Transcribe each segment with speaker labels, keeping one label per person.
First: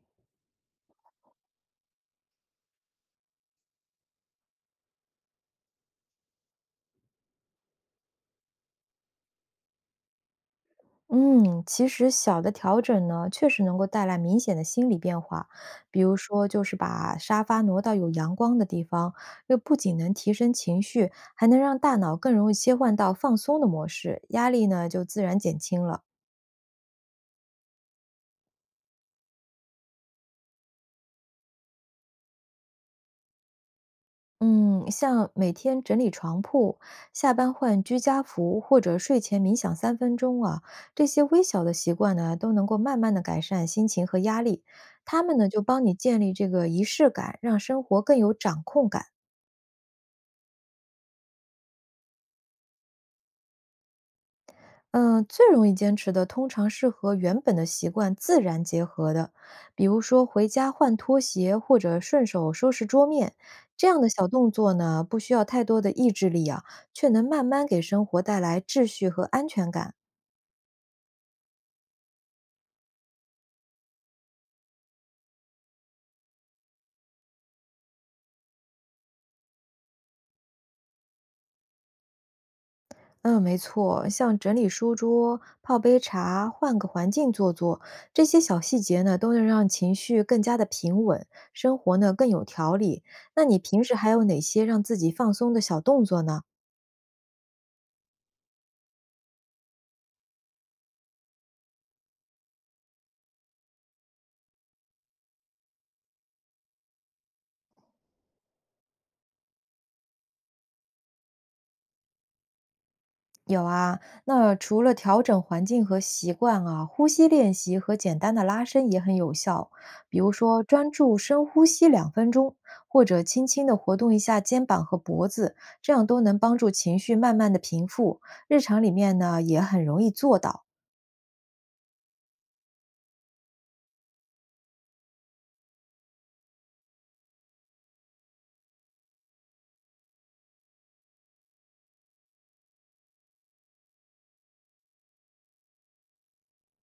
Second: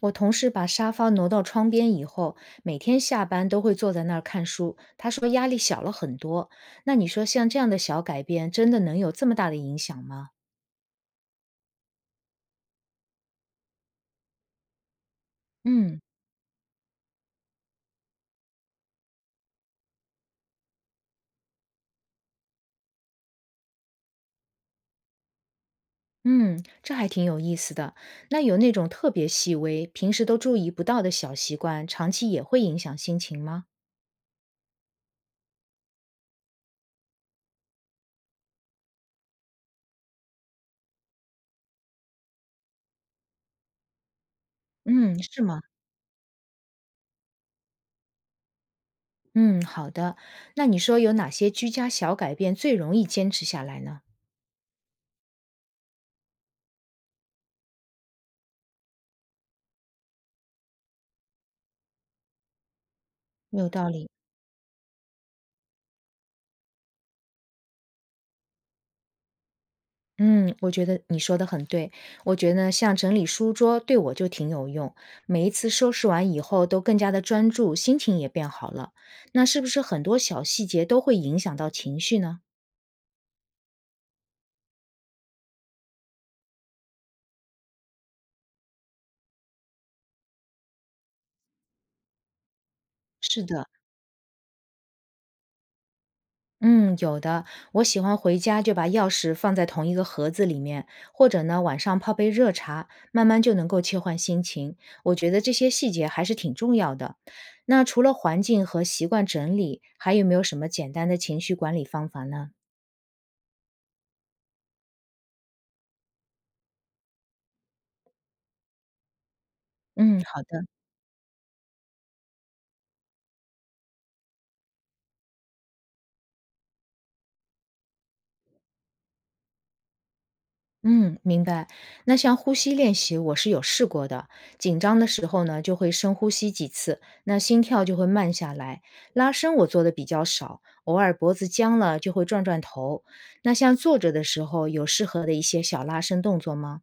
Speaker 1: 我同事把沙发挪到窗边以后，每天下班都会坐在那儿看书。他说压力小了很多。那你说像这样的小改变，真的能有这么大的影响吗？
Speaker 2: 嗯，其实小的调整呢，确实能够带来明显的心理变化。
Speaker 1: 嗯
Speaker 2: 比如说，就是把沙发挪到有阳光的地方，又不仅能提升情绪，还能让大脑更容易切换到放松的模式，压力呢就自然减轻了。
Speaker 1: 嗯，这还挺有意思的。那有那种特别细微、平时都注意不到的小习惯，长期也会影响心情吗？
Speaker 2: 嗯，像每天整理床铺、下班换居家服或者睡前冥想3分钟啊，这些微小的习惯呢，都能够慢慢的改善心情和压力。
Speaker 1: 嗯，
Speaker 2: 他们
Speaker 1: 是
Speaker 2: 呢就
Speaker 1: 吗？
Speaker 2: 帮你建立这个仪式感，让生活更有掌控感。
Speaker 1: 嗯，好的。那你说有哪些居家小改变最容易坚持下来呢？
Speaker 2: 嗯，最容易坚持的通常是和原本的习惯自然结合的，比如说回家换拖鞋或者顺手收拾桌面，
Speaker 1: 没有
Speaker 2: 这
Speaker 1: 道
Speaker 2: 样的
Speaker 1: 理。
Speaker 2: 小动作呢，不需要太多的意志力啊，却能慢慢给生活带来秩序和安全感。
Speaker 1: 嗯，我觉得你说的很对。我觉得呢像整理书桌对我就挺有用，每一次收拾完以后都更加的专注，心情也变好了。那是不是很多小细节都会影响到情绪呢？
Speaker 2: 嗯，没错，像整理书桌、泡杯茶、换个环境坐坐，这些小细节呢，都能让情绪更加的平稳，生活呢更有条理。
Speaker 1: 是
Speaker 2: 那你
Speaker 1: 的，
Speaker 2: 平时还有哪些让自己放松的小动作呢？
Speaker 1: 嗯，有的。我喜欢回家就把钥匙放在同一个盒子里面，或者呢，晚上泡杯热茶，慢慢就能够切换心情。我觉得这些细节还是挺重要的。那除了环境和习惯整理，还有没有什么简单的情绪管理方法呢？
Speaker 2: 有啊，那除了调整环境和习惯啊，呼吸练习和简单的拉伸也很有效。比
Speaker 1: 嗯，
Speaker 2: 如
Speaker 1: 好
Speaker 2: 说，
Speaker 1: 的。
Speaker 2: 专注深呼吸2分钟，或者轻轻地活动一下肩膀和脖子，这样都能帮助情绪慢慢的平复。日常里面呢，也很容易做到。
Speaker 1: 嗯，明白。那像呼吸练习，我是有试过的。紧张的时候呢，就会深呼吸几次，那心跳就会慢下来。拉伸我做的比较少，偶尔脖子僵了就会转转头。那像坐着的时候，有适合的一些小拉伸动作吗？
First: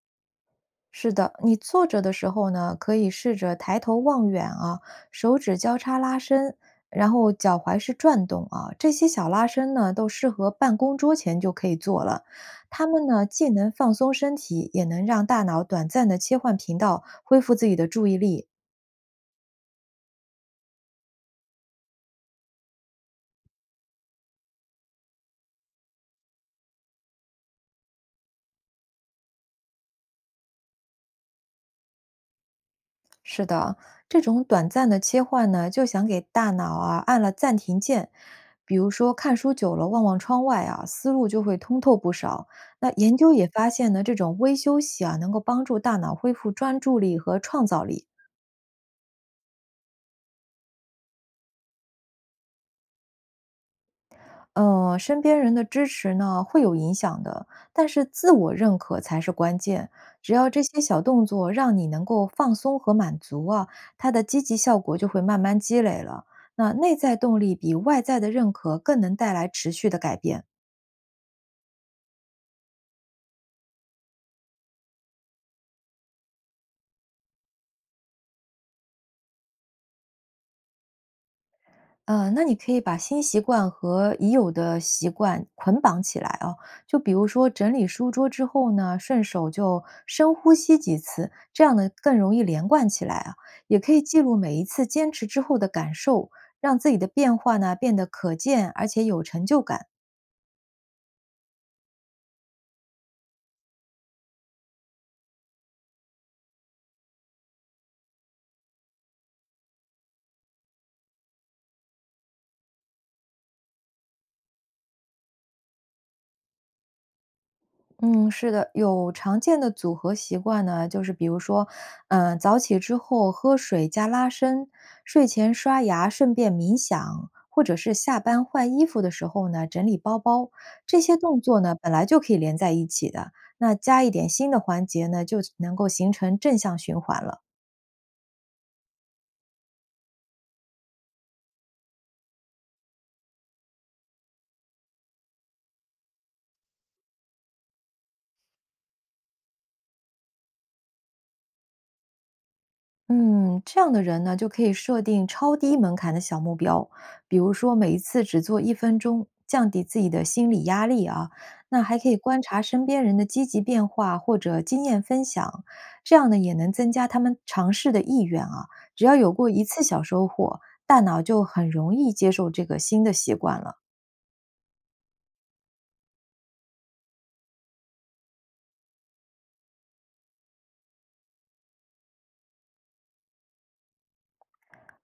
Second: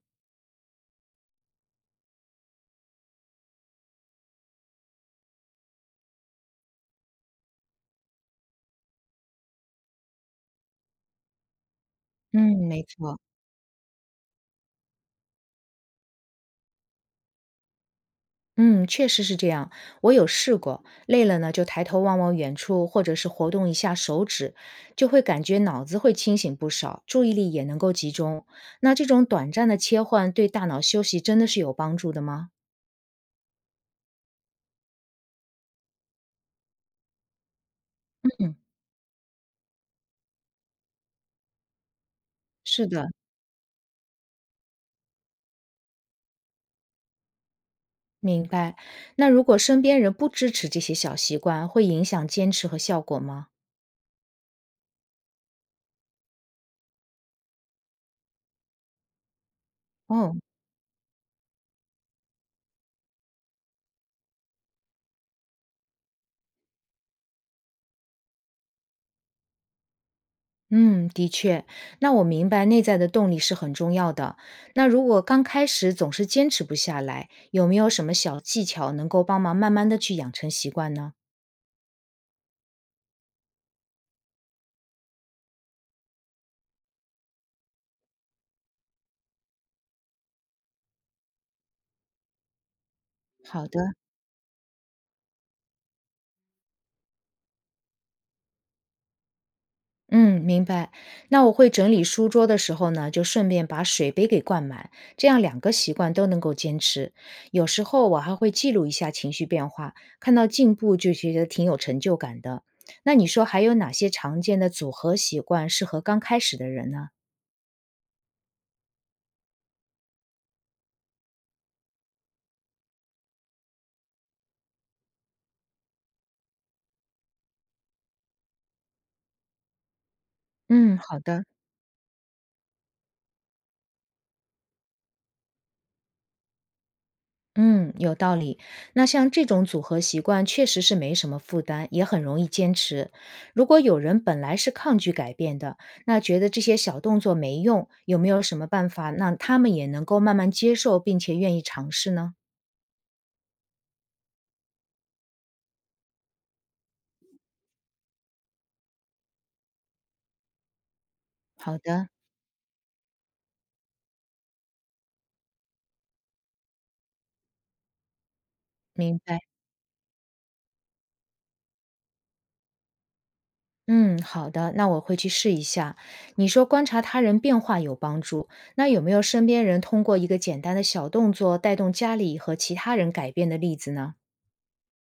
Speaker 2: 是的，你坐着的时候呢，可以试着抬头望远啊，手指交叉拉伸，然后脚踝是转动啊。这些小拉伸呢，都适合办公桌前就可以做了。
Speaker 1: 嗯，没
Speaker 2: 它们
Speaker 1: 错。
Speaker 2: 呢，既能放松身体，也能让大脑短暂的切换频道，恢复自己的注意力。
Speaker 1: 嗯，确实是这样。我有试过，累了呢就抬头望望远处，或者是活动一下手指，就会感觉脑子会清醒不少，注意力也能够集中。那这种短暂的切换对大脑休息真的是有帮助的吗？
Speaker 2: 是的，这种短暂的切换呢，就想给大脑啊按了暂停键。
Speaker 1: 嗯，
Speaker 2: 比如说看书久了，望望窗外啊，思路就会通透不少。
Speaker 1: 是
Speaker 2: 那
Speaker 1: 的，
Speaker 2: 研究也发现呢，这种微休息啊，能够帮助大脑恢复专注力和创造力，
Speaker 1: 明白。那如果身边人不支持这些小习惯，会影响坚持和效果吗？
Speaker 2: 身边人的支持呢会有影响的，但是自我认可才是关键。只
Speaker 1: 哦，
Speaker 2: 要这些小动作让你能够放松和满足啊，它的积极效果就会慢慢积累了。那内在动力比外在的认可更能带来持续的改变。
Speaker 1: 嗯，的确，那我明白内在的动力是很重要的。那如果刚开始总是坚持不下来，有没有什么小技巧能够帮忙慢慢的去养成习惯呢？
Speaker 2: 那你可以把新习惯和已有的习惯捆绑起来啊，就比如说整理书桌之后呢，顺手就深呼吸几次，这样呢更容易连贯起来啊。
Speaker 1: 好
Speaker 2: 也
Speaker 1: 的，
Speaker 2: 可以记录每一次坚持之后的感受，让自己的变化呢变得可见而且有成就感。
Speaker 1: 嗯，明白。那我会整理书桌的时候呢，就顺便把水杯给灌满，这样两个习惯都能够坚持。有时候我还会记录一下情绪变化，看到进步就觉得挺有成就感的。那你说还有哪些常见的组合习惯适合刚开始的人呢？
Speaker 2: 嗯，是的，有常见的组合习惯呢，就是比如说，早起之后喝水加拉伸，睡前刷牙顺便冥想，或者是下班换衣服的时候呢整理包包，
Speaker 1: 嗯，
Speaker 2: 这些
Speaker 1: 好
Speaker 2: 动
Speaker 1: 的。
Speaker 2: 作呢本来就可以连在一起的，那加一点新的环节呢，就能够形成正向循环了。
Speaker 1: 嗯，有道理。那像这种组合习惯，确实是没什么负担，也很容易坚持。如果有人本来是抗拒改变的，那觉得这些小动作没用，有没有什么办法让他们也能够慢慢接受，并且愿意尝试呢？
Speaker 2: 嗯，这样的人呢，就可以设定超低门槛的小目标，比如说每一次只做1分钟，降低自己的心理压力啊。
Speaker 1: 好
Speaker 2: 那还可
Speaker 1: 的，
Speaker 2: 以观察身边人的积极变化或者经验分享，这样呢也能增加他们尝试的意愿啊。只要
Speaker 1: 明
Speaker 2: 有
Speaker 1: 白。
Speaker 2: 过一次小收获，大脑就很容易接受这个新的习惯了。
Speaker 1: 嗯，好的，那我会去试一下。你说观察他人变化有帮助，那有没有身边人通过一个简单的小动作带动家里和其他人改变的例子呢？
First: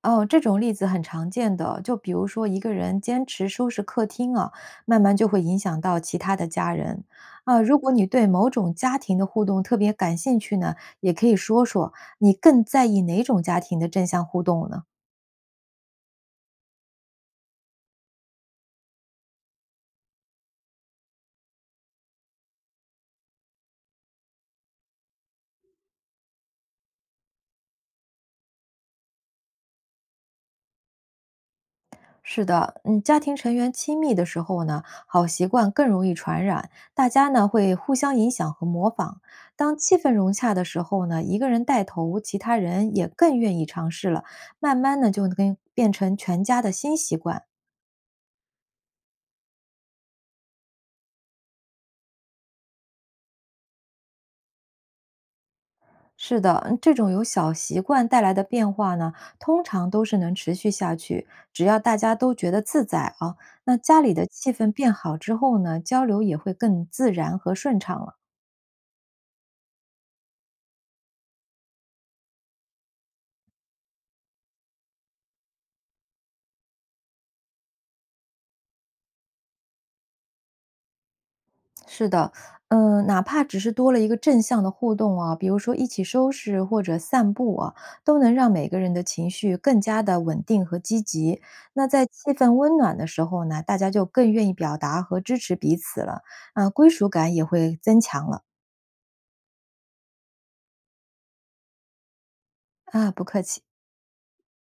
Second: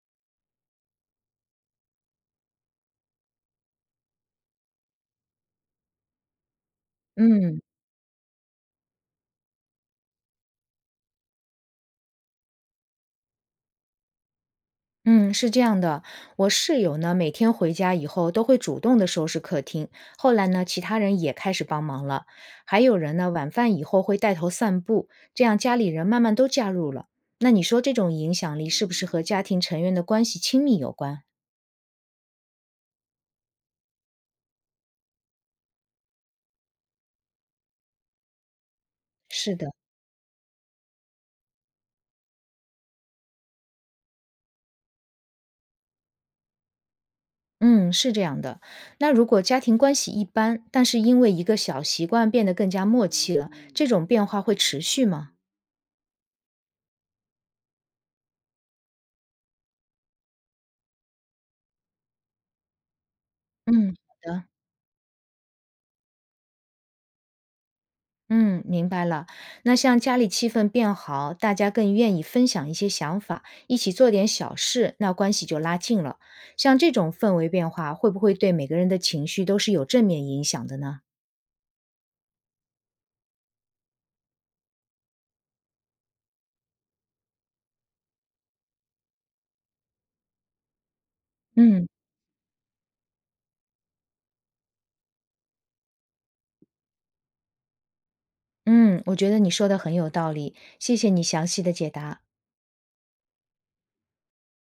Speaker 2: 哦，这种例子很常见的，就比如说一个人坚持收拾客厅啊，慢慢就会影响到其他的家人啊。
Speaker 1: 嗯。
Speaker 2: 如果你对某种家庭的互动特别感兴趣呢，也可以说说你更在意哪种家庭的正向互动呢？
Speaker 1: 嗯，是这样的，我室友呢，每天回家以后都会主动的收拾客厅。后来呢，其他人也开始帮忙了，还有人呢，晚饭以后会带头散步，这样家里人慢慢都加入了。那你说这种影响力是不是和家庭成员的关系亲密有关？
Speaker 2: 是的，嗯，家庭成员亲密的时候呢，好习惯更容易传染，大家呢会互相影响和模仿。
Speaker 1: 是的，
Speaker 2: 当气氛融洽的时候呢，一个人带头，其他人也更愿意尝试了，慢慢呢就跟变成全家的新习惯。
Speaker 1: 嗯，是这样的。那如果家庭关系一般，但是因为一个小习惯变得更加默契了，这种变化会持续吗？
Speaker 2: 是的，嗯这种由小习惯带来的变化呢，通常都是能持续下去，只要大家都觉得自在啊，那
Speaker 1: 嗯，
Speaker 2: 家里
Speaker 1: 好
Speaker 2: 的
Speaker 1: 的。
Speaker 2: 气氛变好之后呢，交流也会更自然和顺畅了。
Speaker 1: 嗯，明白了。那像家里气氛变好，大家更愿意分享一些想法，一起做点小事，那关系就拉近了。像这种氛围变化，会不会对每个人的情绪都是有正面影响的呢？
Speaker 2: 是的，嗯，哪怕只是多了一个正向的互动啊，比如说一起收拾或者散步啊，都能让每个人的情绪更加的稳定和积极。那
Speaker 1: 嗯
Speaker 2: 在气氛温暖的时候呢，大家就更愿意表达和支持彼此了，啊，归属感也会增强了。
Speaker 1: 嗯，我觉得你说的很有道理，谢谢你详细的解答。
Speaker 2: 啊，不客气。